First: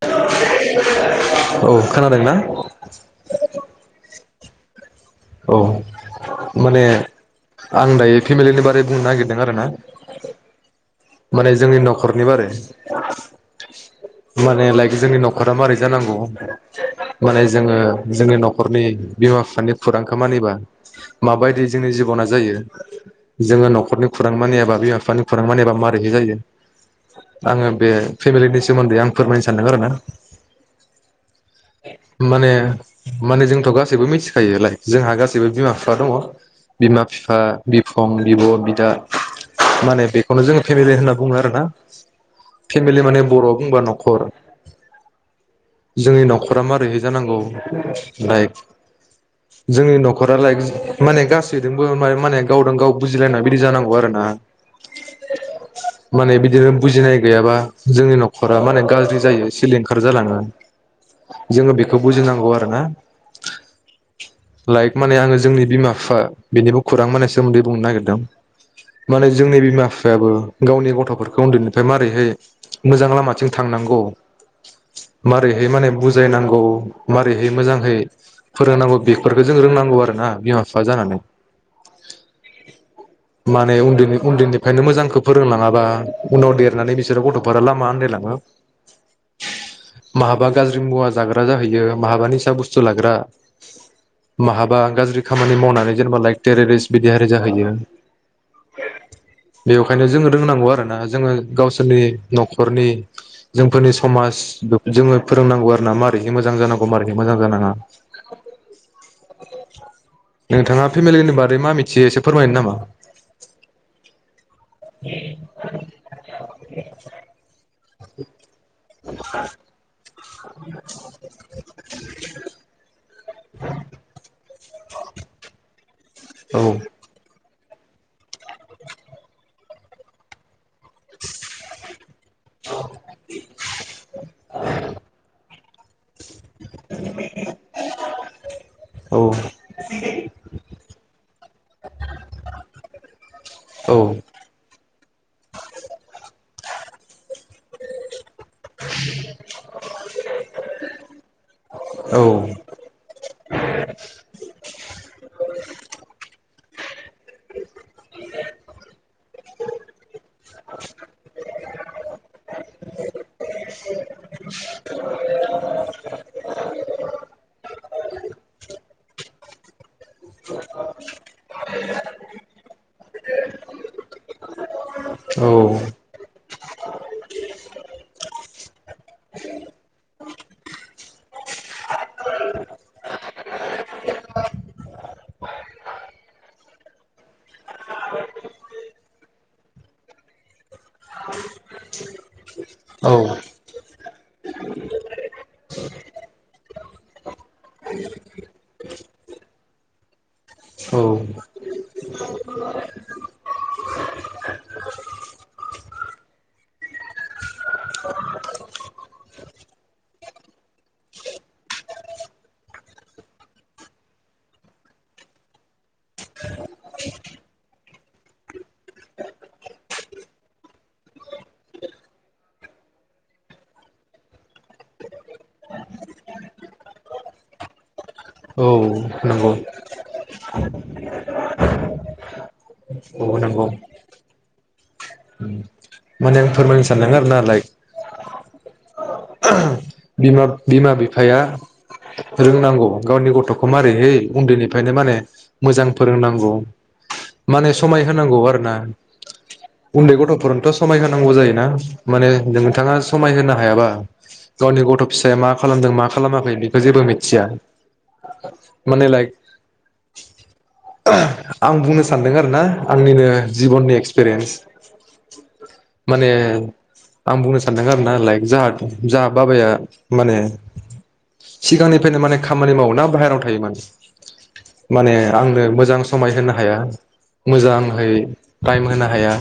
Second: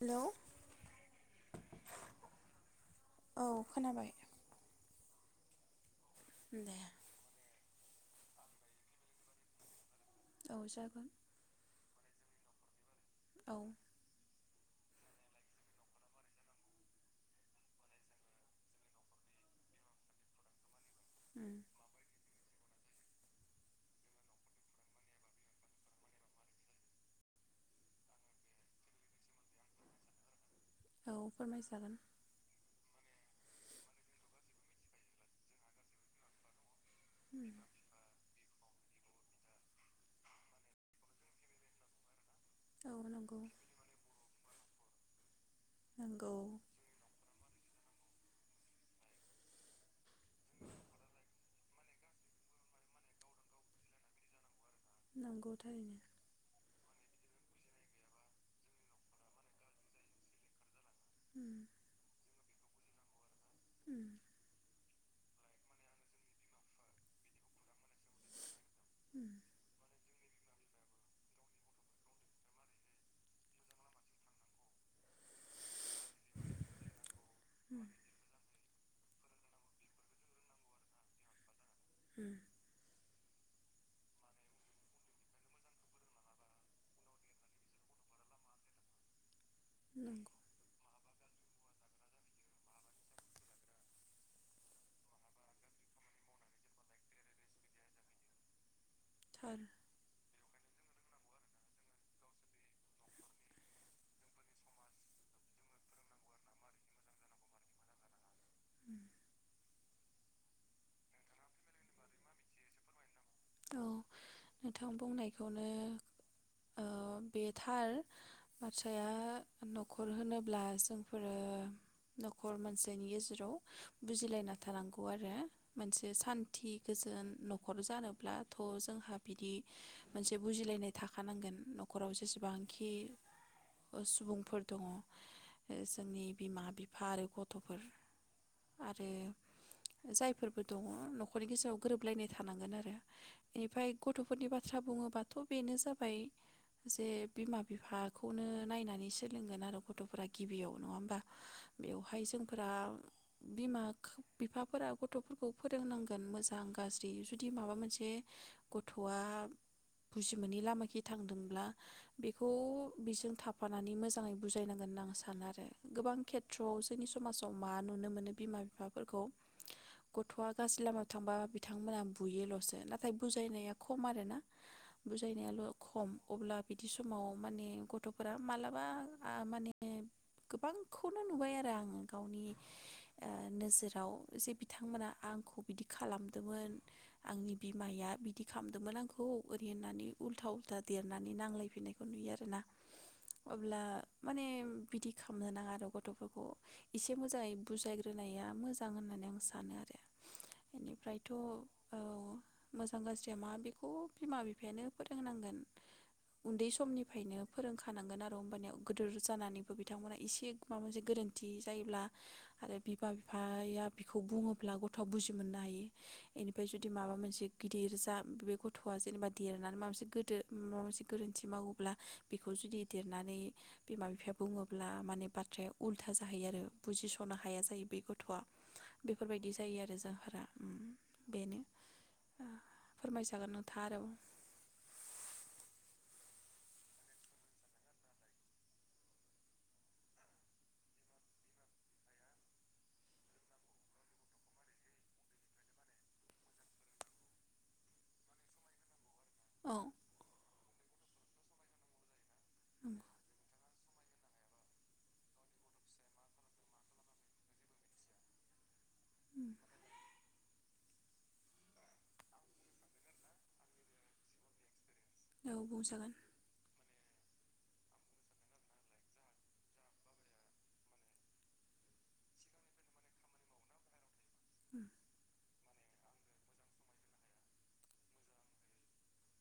Hello [inaudible] औ खोनादोंना? औ खोनाबाय औ दे माने आं दायो फेमिलिनि बारै बुंनो नागिरदों आरो ना औ जागोन माने जोंनि नखरनि बारै औ माने लाइक जोंनि नखरा मारै जानांगौ माने जोङो जोंनि नखरनि बिमा बिफानि फुरां खामानिबा उम माबायदि जोंनि जिबना जायो जोङो नखरनि खुरां मानि एाबा बिमा बिफानि खुरां मानियाबा माबारैहाय जायो आङो बे फेमिलिनि सोमोन्दै आं फोरमायनो सानदों आरोना औ फोरमायजागोन माने माने जों थ गासैबो मिथिखायोलाय जोंहा गासैबो बिमा-बिफा दङ बिमा-बिफा, उम बिफं, बिब'-बिदा माने बेखौनो जोङो फेमिलि होनना बुङो आरोना औ फेमिलि माने नंगौ बर'आव बुंबा नखर जोंनि नंगौ नखरा मारैहाय जानांगौ लाइक जोंनि नखरा लायक माने गासैजोंबो माने माने गावदों-गाव बुजिलायनाय बिदि जानांगौ आरो ना नंगौ थारैनो माने बिदिनो बुजिनाय गैयाबा जोंनि नखरा माने गाज्रि जायो सिलिंखार जालाङो। उम जोङो बेखौ बुजिनांगौ आरो ना [inaudible] [inaudible] लाइक माने आङो जोंनि बिमा-बिफा बिनिबो खुरां माने सोमोन्दै बुंनो नागिरदों माने उम जोंनि बिमा-बिफायाबो गावनि गथ'फोरखौ उन्दैनिफ्राय मारैहाय मोजां लामाथिं थांनांगौ मारैहाय माने बुजायनांगौ मारैहाय मोजांहै फोरोंनांगौ बेफोरखौ जों रोंनांगौ आरो ना बिमा-बिफा जानानै [inaudible] माने उन्दैनि-उन्दैनिफ्रायनो मोजांखौ फोरोंलाङाबा उनाव देरनानै बिसोरो गथ'फोरा लामा आन्दायलाङो उम नंगौ माहाबा गाज्रि मुवा ज जाग्रा जाहैयो माहाबानि सायाव बुस्थु लाग्रा माहाबा गाज्रि खामानि मावनानै जेनेबा लाइक टेरेरिस्ट बिदिहारि जाहैयो थार बेवखायनो जोंङो रोंनांगौ आरो ना जोङो गावसोरनि नखरनि जोंफोरनि समाज बेखौ जोङो फोरोंनांगौ आरो ना मारैहाय मोजां जानांगौ मारैहाय मोजां जानाङा उम नोंथाङा फेमिलिनि बारै मा मिथियो एसे फोरमायनो नामा?? औ नोंथां बुंनायखौनो ओ बे थार बाथ्राया न'खर होनोब्ला जोंफोरो न'खर मोनसेनि गेजेराव बुजिलायना थानांगौ आरो मोनसे सान्थि नंगौ गोजोन न'ख न'खर जानो ब्लाथ जोंहा बिदि मोनसे बुजिलायनाय थाखानांगोन न'खराव जेसेबांखि ओ सुबुं फोर दङ जोंनि बिमा बिफा आरो गथ'फोर आरो जायफोरबो दङ नखरनि गेजेराव गोरोबलायनाय थानांगोन आरो। बेनिफ्राय गथ'फोरनि बा बाथ्रा बुङोबाथ बेनो जाबाय जे बिमा बिफा बेखौनो नायनानै सोलोंगोन आरो गथ'फोरा गिबियाव नङा होमबा बेवहाय जोंफोरा बिमा बिफाफोरा गथ'फोरखौ फोरोंनांगोन मोजां गाज्रि जुदि माबा मोनसे जे गथ'आ बुजि मोनै लामााखि थांदोंब्ला बेखौ बेजों थाफानानै मोजाङै बुजायनांगोन होनना आं सानो आरो गोबां खेथ्रआव जोंनि समाजाव मा नुनो मोनो बिमा बिफाफोरखौ गथ'आ गाज्रि लामायाव थांबा बिथांमोना बुयोलसो नाथाय बुजायनाया खम आरोना बुजायनायाल खम अब्ला बिदि समाव माने गथ'फोरा मालाबा माने गोबांखौनो नुबाय आरो आङो गावनि नोजोराव जे बिथांमोना आंखौ बिदि खालामदोंमोन आंनि बिमाया बिदि खालामदोंमोन आंखौ ओरैहोननानै उलथा-उलथा देरनानै नांलायफिननायखौ नुयो आरोना अब्ला माने बिदि खालामनो नाङा आरो गथ'फोरखौ एसे मोजाङै बुजायग्रोनाया मोजां होननानै आं सानो आरो। बेनिफ्रायथ' मोजां गाज्रिया मा बेखौ बिमा बिफायानो फोरोंनांगोन उन्दै समनिफ्रायनो फोरोंखानांगोन आरो होमबानिया गोदोर जानानैबो बिथांमोना एसे माबा मोनसे गोरोन्थि जायोब्ला आरो बिमा बिफाया बेखौ बुङोब्ला गथ'आ बुजि मोननो हायो। बेनिफ्राय जुदि माबा मोनसे गिर्जा बे [unintelligible] गथआ जेनेबा देरनानै माबा मोनसे गोदो माबा मोनसे गोरोन्थि मावोब्ला बेखौ जुदि देरनानै बिमा बिफाया बुङोब्ला माने बाथ्राया उल्था जाहैयो आरो बुजिसनो हाया जायो। बे गथआ बेफोरबायदि जायो आरो जाहोना बेनो। औ फोरमायजागोन नंगौ नोंथाङा आरो माने आं फोरमायनो सानदों ना [inaudible] बिमा-बिमा बिफाया रोंनांगौ गावनि गथखौ मारैहै उन्दैनिफ्रायनो माने मोजां फोरोंनांगौ माने समाय होनांगौ आरो ना औ उन्दै गथफोरनोथ समाय होनांगौ जायोना माने नोंथाङा उम समाय होनो हायाबा। गावनि गथ फिसाया मा खालामदों मा खालामाखै बेखौ जेबो मिथिया। माने लाइक उम आं बुंनो सान्दों आरो ना आंनिनो जिबननि एक्सपिरियेन्स। माने [inaudible] आं बुंनो सानदों आरो ना लाइक [unintelligible] जाहा बाबाया माने सिगांनिफ्रायनो माने खामानि मावो ना बाहेरायाव थायो माने माने आंनो मोजां समाय होनो हाया मोजाहै टाइम होनो हाया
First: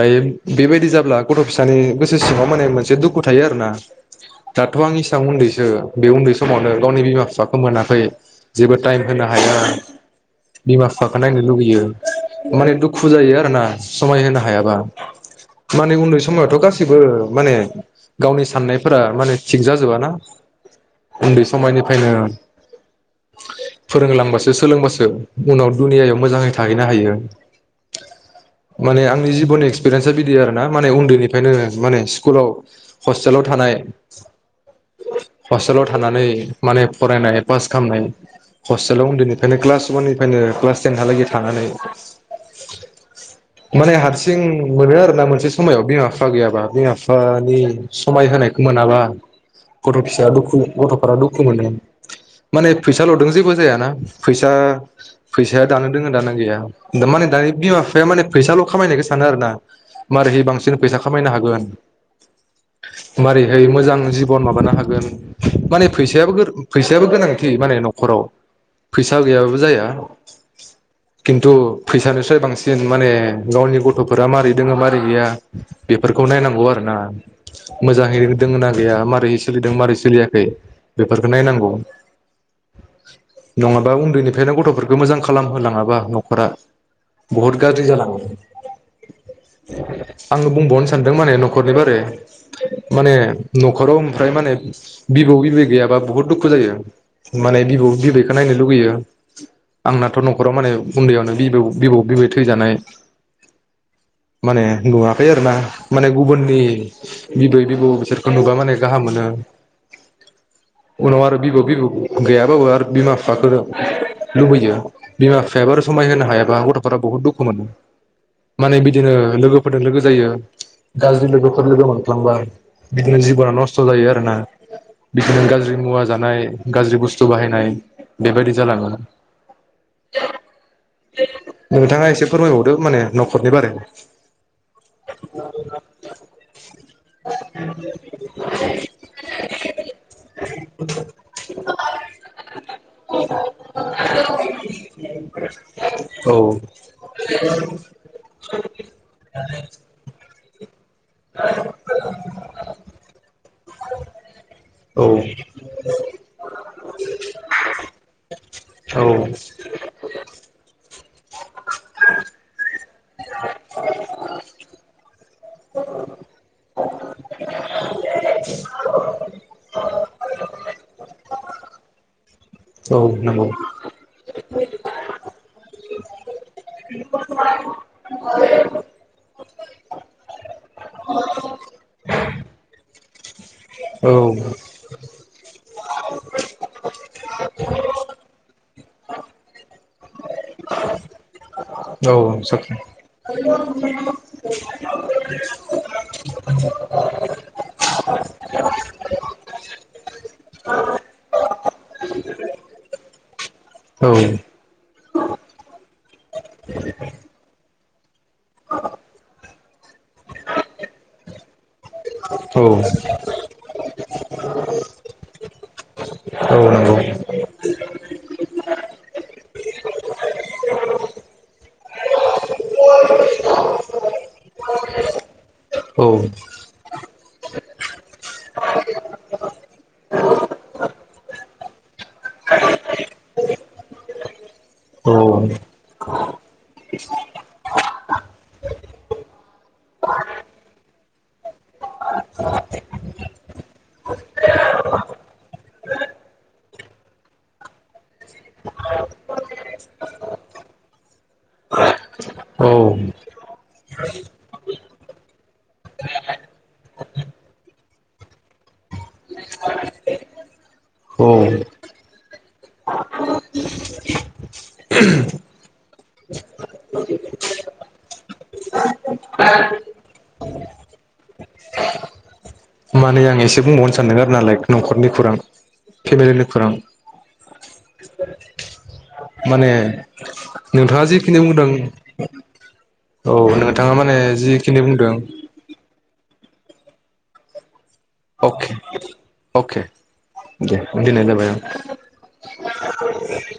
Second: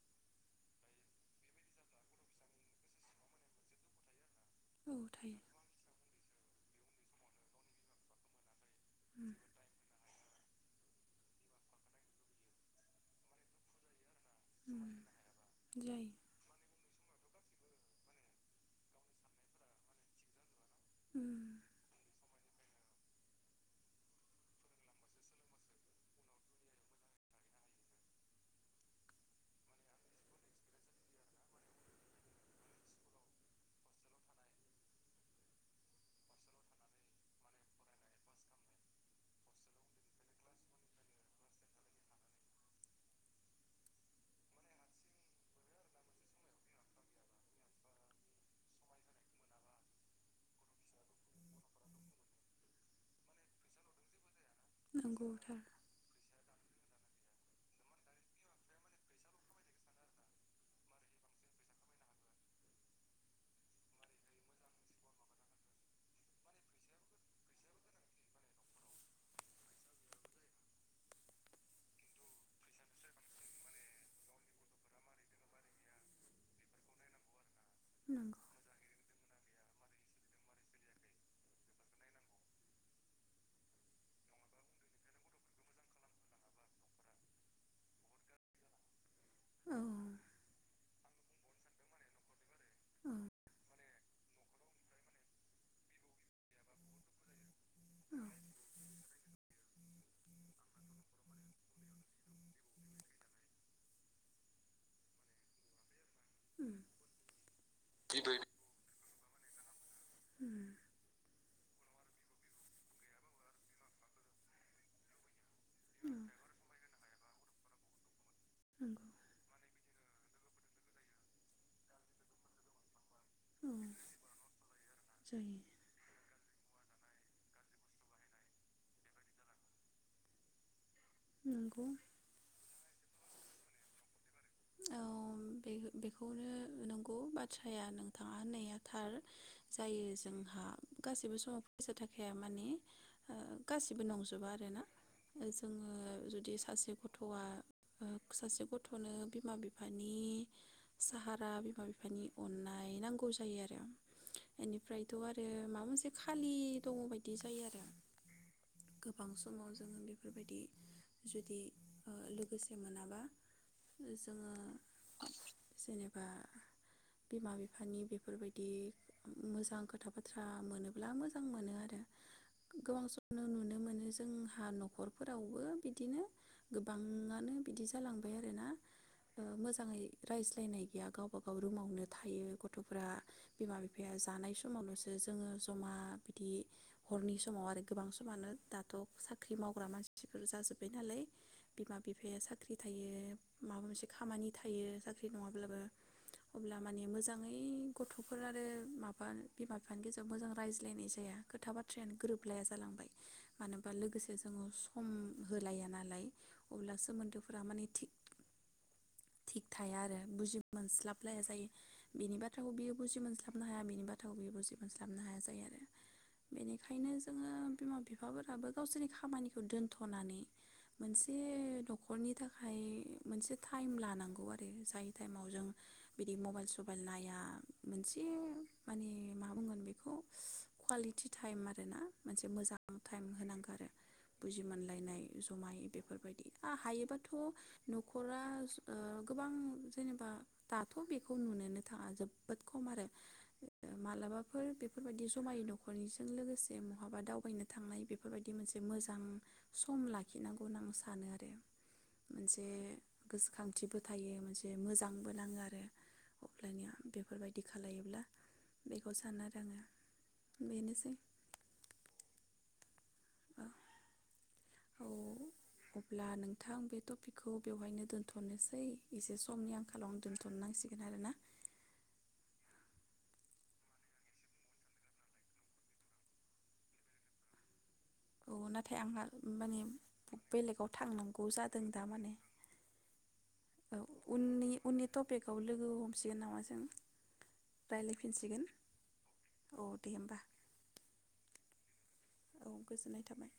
दायो बेबायदि जाब्ला गथ फिसानि गोसो सिङाव माने मोनसे दुखु थायो आरो ना दाथ आं उम औ इसेबां थायो उन्दैसो बे उन्दैसो समावनो गावनि बिमा बिफाखौ मोनाखै जेबो टाइम होनो उम हाया। बिमा बिफाखौ नायनो लुुबैयो माने दुखु जायो आरो ना समाय होनो हायाबा उम माने जायो उन्दै समावथ गासिबो माने गावनि साननायफोरा माने थिग जाजोबाना। उम उन्दै समायनिफ्रायनो फोरोंलांबासो सोलोंबासो उनाव दुनियायाव मोजाङै थाहैनो हायो माने आंनि जिबननि एक्सपिरियेन्सा बिदि आरो ना माने उन्दैनिफ्रायनो माने स्कुलाव हस्टेलाव थानाय हस्टेलाव थानानै माने फरायनाय पास खालामनाय हस्टेलाव उन्दैनिफ्रायनो क्लास वाननिफ्रायनो क्लास टेनहालागै थानानै माने हारसिं मोनो आरोना मोनसे समायाव बिमा बिफा गैयाबा बिमा बिफानि समाय होनायखौ मोनाबा गथ फिसा दुखु गथफोराबो दुखु मोनो माने फैसा लदोंबो जेबो जायाना। फैसा नंगौ फैसाया थार दानोदों दानो गैया। दा माने दानि बिमा बिफाया माने फैसाल खामायनायखौ सानो आरो ना मारैहाय बांसिन फैसा खामायनो हागोन माबारैहाय मोजां जिबन माबानो हागोन माने फैसायाबो फैसायाबो गोनांथि माने नखराव फैसा गैयाबाबो जाया खिन्थु फैसानिसो बांसिन माने गावनि गथफोरा माबारै दोङ माबारै गैया बेफोरखौ नायनांगौ आरोना मोजांङै नंगौ दङ ना गैया मारै सोलिदों मारै सोलियाखै बेफोरखौ नायनांगौ नङाबा उन्दैनिफ्रायनो गथ'फोरखौ मोजां खालामहोलाङाबा नखरा बुहुद गाज्रि जालाङो। औ आङो बुंबावनो सा सानदों माने नखरनि बारै माने उम नखराव ओमफ्राय माने बिबौ बिबै गैयाबा बुहुद दुखु जायो माने बिबौ बिबैखौ नायनो लुगैयो आंनाथ नखराव माने उन्दैयावनो बिबौ बिबौ बिबै थैजानाय माने नुवाखै आरोना। माने गुबुननि उम बिबै बिबौ बिसोरखौ नुबा माने गाहाम मोनो। उनाव आरो बिबौ बिबौ गैयाबाबो आरो बिमा बिफाफोर लुबैयो बिमा बिफायाबो आरो समाय होनो हायाबा गथ'फोरा बुहुत दुखु मोनो। माने औ बिदिनो नंगौ लोगोफोरजों लोगो जायो गाज्रि लोगोफोर लोगोमोन [unintelligible] बिदिनो जिबना नस्थ औ जायो आरोना बिदिनो जायो गाज्रि मुवा जानाय गाज्रि बुस्थु बाहायनाय बेबायदि जालाङो। नंगौ नोंथाङा एसे फोरमायबावदो माने नखरनि बारैनो औ बे-बेखौनो नों गौ बाथ्राया नोंथाङा होननाया थार जायो जोंहा गासिबो समाव फैसा थाखाया माने ओ गासिबो नंजोबा आरोना जोङो औ जुदि सासे गथया सासे गथनो बिमा बिफानि साहारा बिमा बिफानि अननाय नांगौ जायो आरो औ बेनिफ्रायथ आरो माबा मोनसे खालि दङ बायदि जायो आरो औ गोबां समाव जोङो बेफोरबायदि जुदि ओ लोगोसे मोना [inaudible] जोङो जेनेबा बिमा बिफानि बेफोरबायदि मोजां खोथा बाथ्रा मोनोब्ला मोजां मोनो आरो औ गोबां समाव नंगौ नुनो मोनो जोंहा नखरफोरावबो बिदिनो गोबाङानो बिदि जालांबाय आरोना ओ मोजाङै रायज्लायनाय गैया गावबा गाव रुमावनो थायो गथफोरा बिमा औ बिफाया जानाय समावलसो जोङो जमा बिदि हरनि सम माव आरो गोबां समानो दाथ साख्रि मावग्रा मानसिफोर जाजोब्बाय नालाय बिमा बिफाया साख्रि थायो माबा मोनसे खामानि थायो साख्रि नङाब्लाबो अब्ला माने मोजाङै गथफोर आरो माबा बिमा बिफानि गेजेराव मोजां रायज्लायनाय जाया खोथा बाथ्रायानो गोरोब लाया जालांबाय मानो होनोबा औ लोगोसे जोङो सम होलाया ना अब्ला सोमोन्दोफोरा माने थिग थिग थाया आरो बुजि मोनस्लाबलाया जायो। बिनि औ बाथ्राखौ बियो बुजि मोनस्लाबनो हाया बिनि बाथ्राखौ बियो बुजि मोनस्लाबनो हाया जायो। आरो औ नंगौ बेनिखायनो जोङो बिमा बिफ फाफोराबो गावसोरनि खामानिखौ दोनथनानै मोनसे नखर'नि थाखाय मोनसे टाइम लानांगौ आरो जाय टाइमाव जों औ बिदि मबाइल नाया मोनसे माने मा बुंगोन बेखौ कुवालिटि टाइम आरोना। मोनसे मोजां टाइम होनांगौ आरो बुजि औ मोनलायनाय जमायै बेफोरबायदि आ हायोबाथ नखरा ओ गोबां जेनेबा दान थ बेखौ नुनोनो थाङा जोबोद खम आरो ओ मालाबाफोर बेफोरबायदि जमायै न'ख न'खरनि जों लोगोसे बहाबा दावबायनो थांनाय बेफोरबायदि मोनसे मोजां सम लाखिनांगौ होनना आं सानो आरो औ खाथिबो थायो मोनसे मोजांबो नाङो आरो अब्लानिया बेफोरबायदि खालायोब्ला बेखौ सानो आरो आङो बेनोसै। औ औ औ अब्ला नोंथां बे टपिकखौ बेवहायनो दोन्थनोसै एसे समनि आंखालाव दोन्थ नांसिगोन आरोना। ए आं एसे बुंबावनो सानदों आरोनालाय नख'रनि खुरां फेमिलिनि खुरां औ नाथ नाथाय आंहा माने बेलेगाव नोंथाङा जिखिनि थांनांगौ बुंदों जादों दा माने औ नोंथाङा औ माने उननि जिखिनि उननि बुंदों टपिकआव लोगो ह जासिगोन नामा जों रायज्लायफिनसिगोन अके औ अके दे होमबा दे दोननो जाबाय आं। औ गोजोननाय थाबाय।